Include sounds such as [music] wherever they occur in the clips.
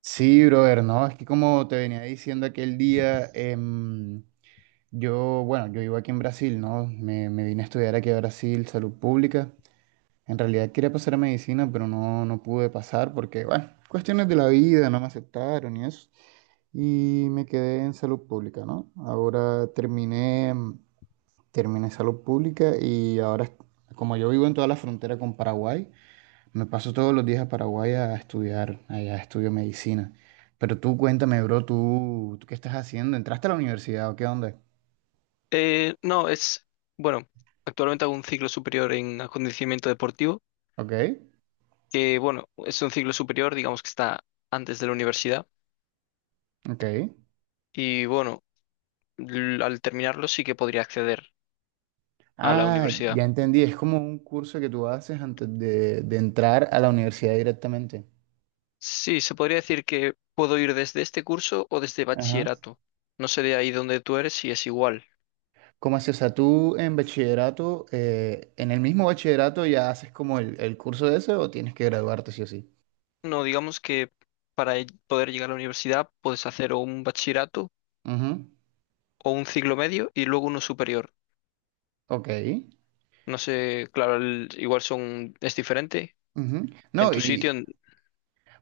Sí, brother, no, es que como te venía diciendo aquel día, bueno, yo vivo aquí en Brasil, ¿no? Me vine a estudiar aquí a Brasil, salud pública. En realidad quería pasar a medicina, pero no, no pude pasar porque, bueno, cuestiones de la vida, no me aceptaron y eso. Y me quedé en salud pública, ¿no? Terminé salud pública y ahora, como yo vivo en toda la frontera con Paraguay, me paso todos los días a Paraguay a estudiar, allá estudio medicina. Pero tú cuéntame, bro, ¿tú qué estás haciendo? ¿Entraste a la universidad o qué onda? No, bueno, actualmente hago un ciclo superior en acondicionamiento deportivo, Ok, que bueno, es un ciclo superior, digamos que está antes de la universidad. ok. Y bueno, al terminarlo sí que podría acceder a la Ah, universidad. ya entendí, es como un curso que tú haces antes de entrar a la universidad directamente. Sí, se podría decir que puedo ir desde este curso o desde Ajá. bachillerato. No sé de ahí donde tú eres si es igual. ¿Cómo así? O sea, tú en bachillerato, en el mismo bachillerato ya haces como el curso ese o tienes que graduarte sí o sí. No, digamos que poder llegar a la universidad puedes hacer o un bachillerato Ujú. o un ciclo medio y luego uno superior. Ok. No sé, claro, igual son, es diferente. Ujú. En No, tu y, sitio, en-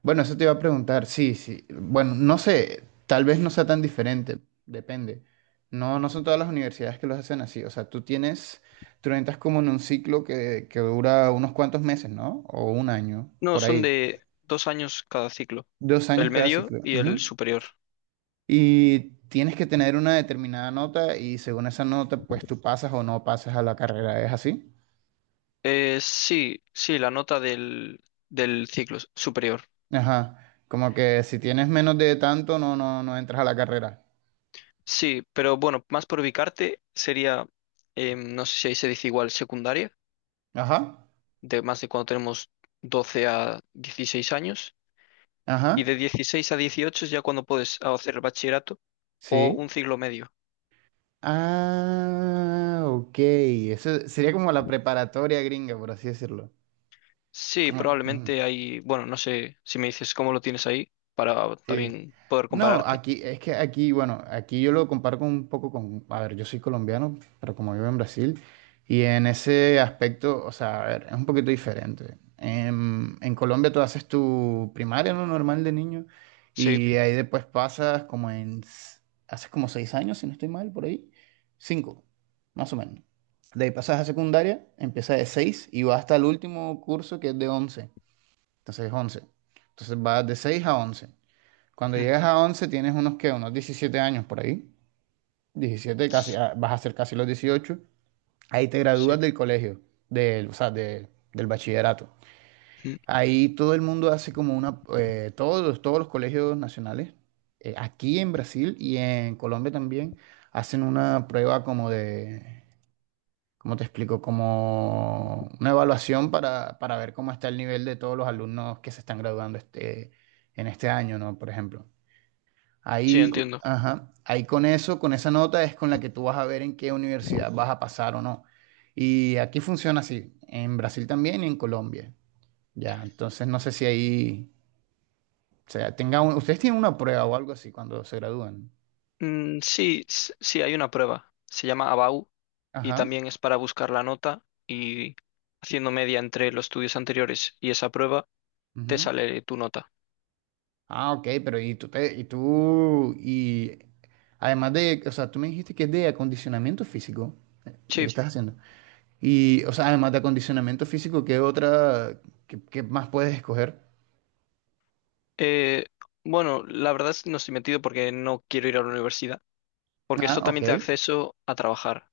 Bueno, eso te iba a preguntar, sí, sí. Bueno, no sé, tal vez no sea tan diferente, depende. No, no son todas las universidades que los hacen así. O sea, tú entras como en un ciclo que dura unos cuantos meses, ¿no? O un año, No, por son ahí. de dos años cada ciclo, 2 años el cada medio ciclo. y el Ujú. superior. Y tienes que tener una determinada nota y según esa nota, pues tú pasas o no pasas a la carrera. ¿Es así? Sí, sí, la nota del ciclo superior. Ajá. Como que si tienes menos de tanto, no, no, no entras a la carrera. Sí, pero bueno, más por ubicarte sería, no sé si ahí se dice igual, secundaria, Ajá. de más de cuando tenemos 12 a 16 años, y de Ajá. 16 a 18 es ya cuando puedes hacer bachillerato o Sí. un ciclo medio. Ah, ok. Eso sería como la preparatoria gringa, por así decirlo. Sí, Sí, probablemente ujú, hay, bueno, no sé si me dices cómo lo tienes ahí para sí. también poder No, compararte. aquí es que aquí yo lo comparo con un poco con, a ver, yo soy colombiano, pero como vivo en Brasil, y en ese aspecto, o sea, a ver, es un poquito diferente. En Colombia tú haces tu primaria, lo normal de niño, Sí. y ahí después pasas haces como 6 años, si no estoy mal, por ahí, cinco, más o menos. De ahí pasas a secundaria, empieza de seis y va hasta el último curso que es de once, entonces es once. Entonces vas de seis a once. Cuando Ujú. llegas a 11 tienes unos 17 años por ahí. 17 casi, S- ah, vas a ser casi los 18. Ahí te gradúas Sí, del colegio, del, o sea, de- del bachillerato. ujú. Ahí todo el mundo hace como todos los colegios nacionales, aquí en Brasil y en Colombia también, hacen una prueba como ¿cómo te explico? Como una evaluación para ver cómo está el nivel de todos los alumnos que se están graduando en este año, ¿no? Por ejemplo. Sí, Ahí, entiendo. ajá, ahí con eso, con esa nota es con la que tú vas a ver en qué universidad vas a pasar o no. Y aquí funciona así, en Brasil también y en Colombia. Ya, entonces no sé si ahí, o sea, ustedes tienen una prueba o algo así cuando se gradúan. Mm, sí, sí, hay una prueba. Se llama ABAU y Ajá. también es para buscar la nota, y haciendo media entre los estudios anteriores y esa prueba te Ujú. sale tu nota. Ah, ok, ¿pero y tú te- y tú, y además de, o sea, tú me dijiste que es de acondicionamiento físico lo que Sí, estás haciendo? Y, o sea, además de acondicionamiento físico, qué más puedes escoger? eh, bueno, la verdad es que no estoy metido porque no quiero ir a la universidad, porque esto Ah, ok. también te da acceso a trabajar.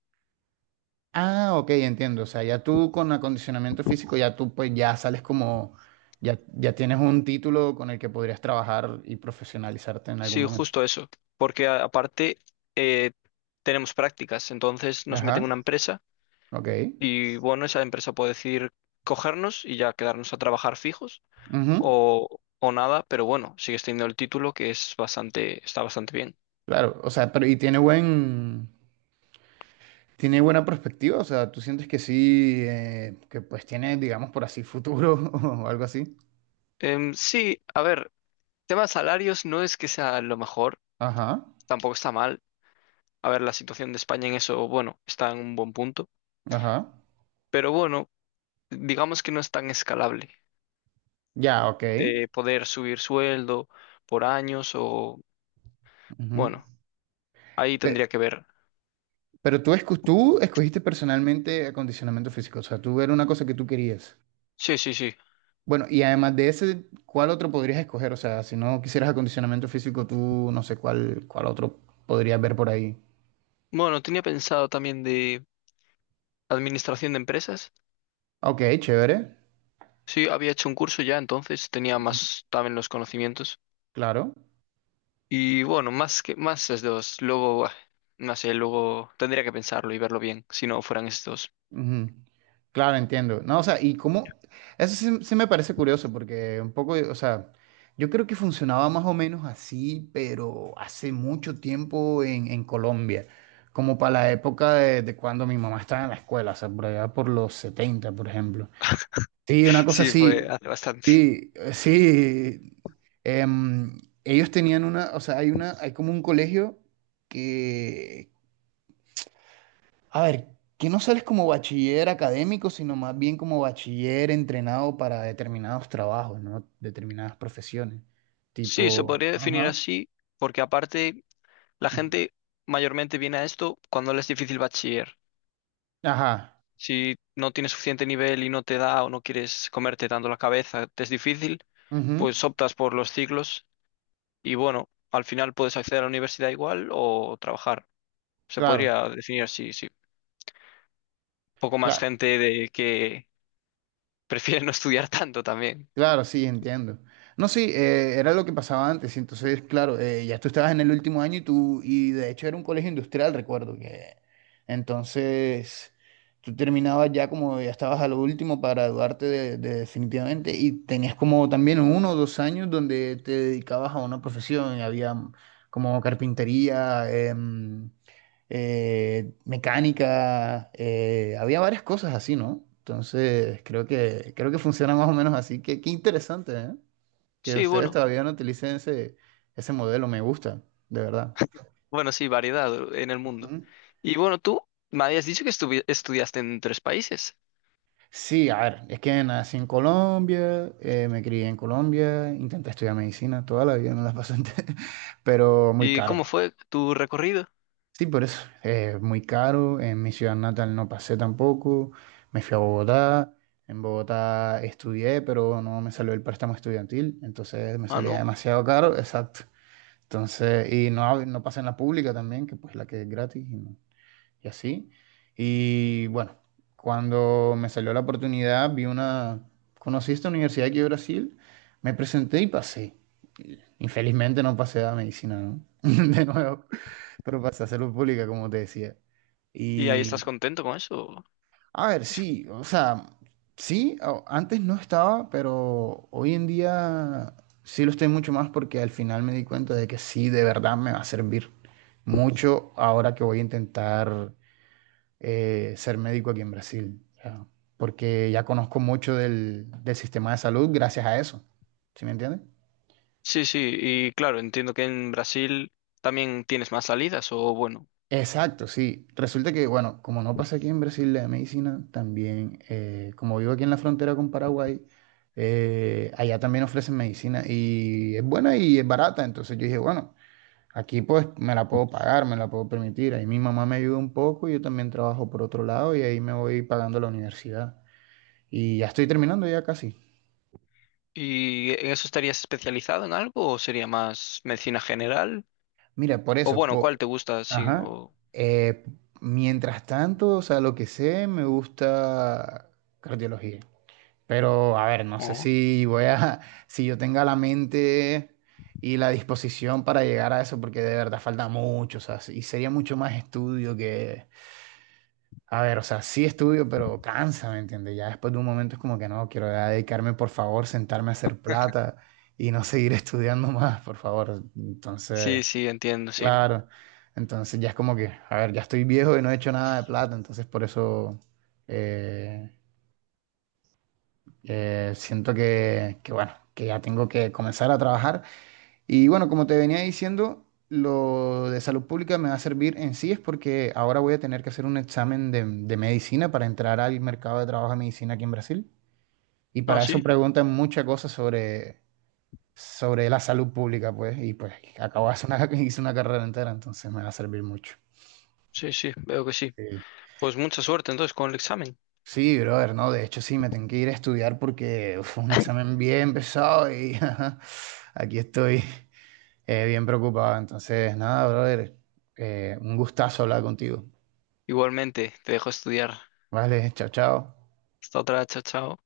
Ah, ok, entiendo. O sea, ya tú con acondicionamiento físico, ya tú pues ya sales ya tienes un título con el que podrías trabajar y profesionalizarte en algún Sí, momento. justo eso, porque aparte eh, tenemos prácticas, entonces nos meten en una Ajá, empresa. ok. Y bueno, esa empresa puede decidir cogernos y ya quedarnos a trabajar fijos, Ujú. O nada, pero bueno, sigues teniendo el título, que es bastante, está bastante bien. Claro, o sea, pero y tiene buena perspectiva, o sea, tú sientes que sí, que pues tiene, digamos, por así futuro [laughs] o algo así. Sí, a ver, tema de salarios no es que sea lo mejor, Ajá, tampoco está mal. A ver, la situación de España en eso, bueno, está en un buen punto, ajá. pero bueno, digamos que no es tan escalable Ya, ok. de poder subir sueldo por años o, Ujú. bueno, ahí Pe- tendría que ver. Tú escogiste personalmente acondicionamiento físico, o sea, tú era una cosa que tú querías. Sí, sí, sí. Bueno, y además de ese, ¿cuál otro podrías escoger? O sea, si no quisieras acondicionamiento físico, tú no sé cuál otro podrías ver por ahí. Bueno, tenía pensado también de administración de empresas. Ok, chévere. Sí, había hecho un curso ya, entonces tenía Ujú. más también los conocimientos. Claro. Y bueno, más que más es dos. Luego, buah, no sé, luego tendría que pensarlo y verlo bien, si no fueran estos. Ujú. Claro, entiendo. No, o sea, y cómo, eso sí, sí me parece curioso porque un poco, o sea, yo creo que funcionaba más o menos así, pero hace mucho tiempo en Colombia, como para la época de cuando mi mamá estaba en la escuela, o sea, por allá por los 70, por ejemplo. Sí, una [laughs] cosa Sí, fue así. hace bastante. Sí, sí. em, Ellos tenían hay hay como un colegio que, a ver, que no sales como bachiller académico, sino más bien como bachiller entrenado para determinados trabajos, ¿no? Determinadas profesiones. Sí, se Tipo, podría definir ajá. así, porque aparte la gente mayormente viene a esto cuando le es difícil bachiller. Ajá. Si no tienes suficiente nivel y no te da o no quieres comerte tanto la cabeza, te es difícil, Ujú. pues optas por los ciclos y bueno, al final puedes acceder a la universidad igual o trabajar. Se Claro, podría definir así, sí. Poco más cla- gente de que [laughs] prefiere no estudiar tanto también. claro, sí, entiendo. No, sí, era lo que pasaba antes. Y entonces, claro, ya tú estabas en el último año y de hecho era un colegio industrial, recuerdo que. Entonces, tú terminabas ya como ya estabas a lo último para graduarte de definitivamente y tenías como también 1 o 2 años donde te dedicabas a una profesión. Había como carpintería, mecánica, había varias cosas así, ¿no? Entonces, creo que funciona más o menos así. Qué, qué interesante, ¿eh? Que Sí, ustedes bueno, todavía no utilicen ese modelo, me gusta, de verdad. bueno, sí, variedad en el mundo. Ujú. Y bueno, tú me habías dicho que estudiaste en tres países. Sí, a ver, es que nací en Colombia, me crié en Colombia, intenté estudiar medicina toda la vida, no la pasé, [laughs] pero muy ¿Y caro. cómo fue tu recorrido? Sí, por eso. Es muy caro. En mi ciudad natal no pasé tampoco. Me fui a Bogotá. En Bogotá estudié, pero no me salió el préstamo estudiantil. Entonces me Ah, salía no. demasiado caro. Exacto. Entonces, y no, no pasé en la pública también, que pues la que es gratis. Y no y así. Y bueno, cuando me salió la oportunidad, conocí esta universidad aquí de Brasil, me presenté y pasé. Infelizmente no pasé a medicina, ¿no? [laughs] De nuevo, pero pasé a salud pública, como te decía. ¿Y ahí estás Y, contento con eso? a ver, sí, o sea, sí, antes no estaba, pero hoy en día sí lo estoy mucho más porque al final me di cuenta de que sí, de verdad me va a servir mucho ahora que voy a intentar ser médico aquí en Brasil, ya, porque ya conozco mucho del sistema de salud gracias a eso, ¿sí me entiendes? Sí, sí, y claro, entiendo que en Brasil también tienes más salidas, o bueno. Exacto, sí. Resulta que, bueno, como no pasa aquí en Brasil la medicina, también, como vivo aquí en la frontera con Paraguay, allá también ofrecen medicina y es buena y es barata, entonces yo dije, bueno, aquí pues me la puedo pagar, me la puedo permitir, ahí mi mamá me ayuda un poco, yo también trabajo por otro lado y ahí me voy pagando la universidad. Y ya estoy terminando ya casi. ¿Y en eso estarías especializado en algo o sería más medicina general? Mira, por O eso, bueno, ¿cuál te gusta? Sí, ajá. Eh, mientras tanto, o sea, lo que sé, me gusta cardiología. Pero, a ver, no sé o- si voy a, [laughs] si yo tenga la mente y la disposición para llegar a eso, porque de verdad falta mucho, o sea, y sería mucho más estudio que, a ver, o sea, sí estudio, pero cansa, ¿me entiendes? Ya después de un momento es como que no, quiero ya dedicarme, por favor, sentarme a hacer plata y no seguir [laughs] estudiando más, por favor. sí, Entonces... sí, entiendo, sí. Claro. Entonces ya es como que, a ver, ya estoy viejo y no he hecho nada de plata, entonces por eso eh, siento bueno, que ya tengo que comenzar a trabajar. Y bueno, como te venía diciendo, lo de salud pública me va a servir en sí, es porque ahora voy a tener que hacer un examen de medicina para entrar al mercado de trabajo de medicina aquí en Brasil. Y Ah, para eso sí, preguntan muchas cosas sobre, sobre la salud pública, pues, y pues acabo de hacer una, [laughs] hice una carrera entera, entonces me va a servir mucho. sí, sí, veo que sí. Sí. Pues mucha suerte entonces con el examen. Sí, brother, no, de hecho sí, me tengo que ir a estudiar porque uf, fue un examen bien pesado y [laughs] ajá, aquí estoy bien preocupado. Entonces, nada, brother, un gustazo hablar contigo. Igualmente, te dejo estudiar. Vale, chao, chao. Hasta otra, chao, chao.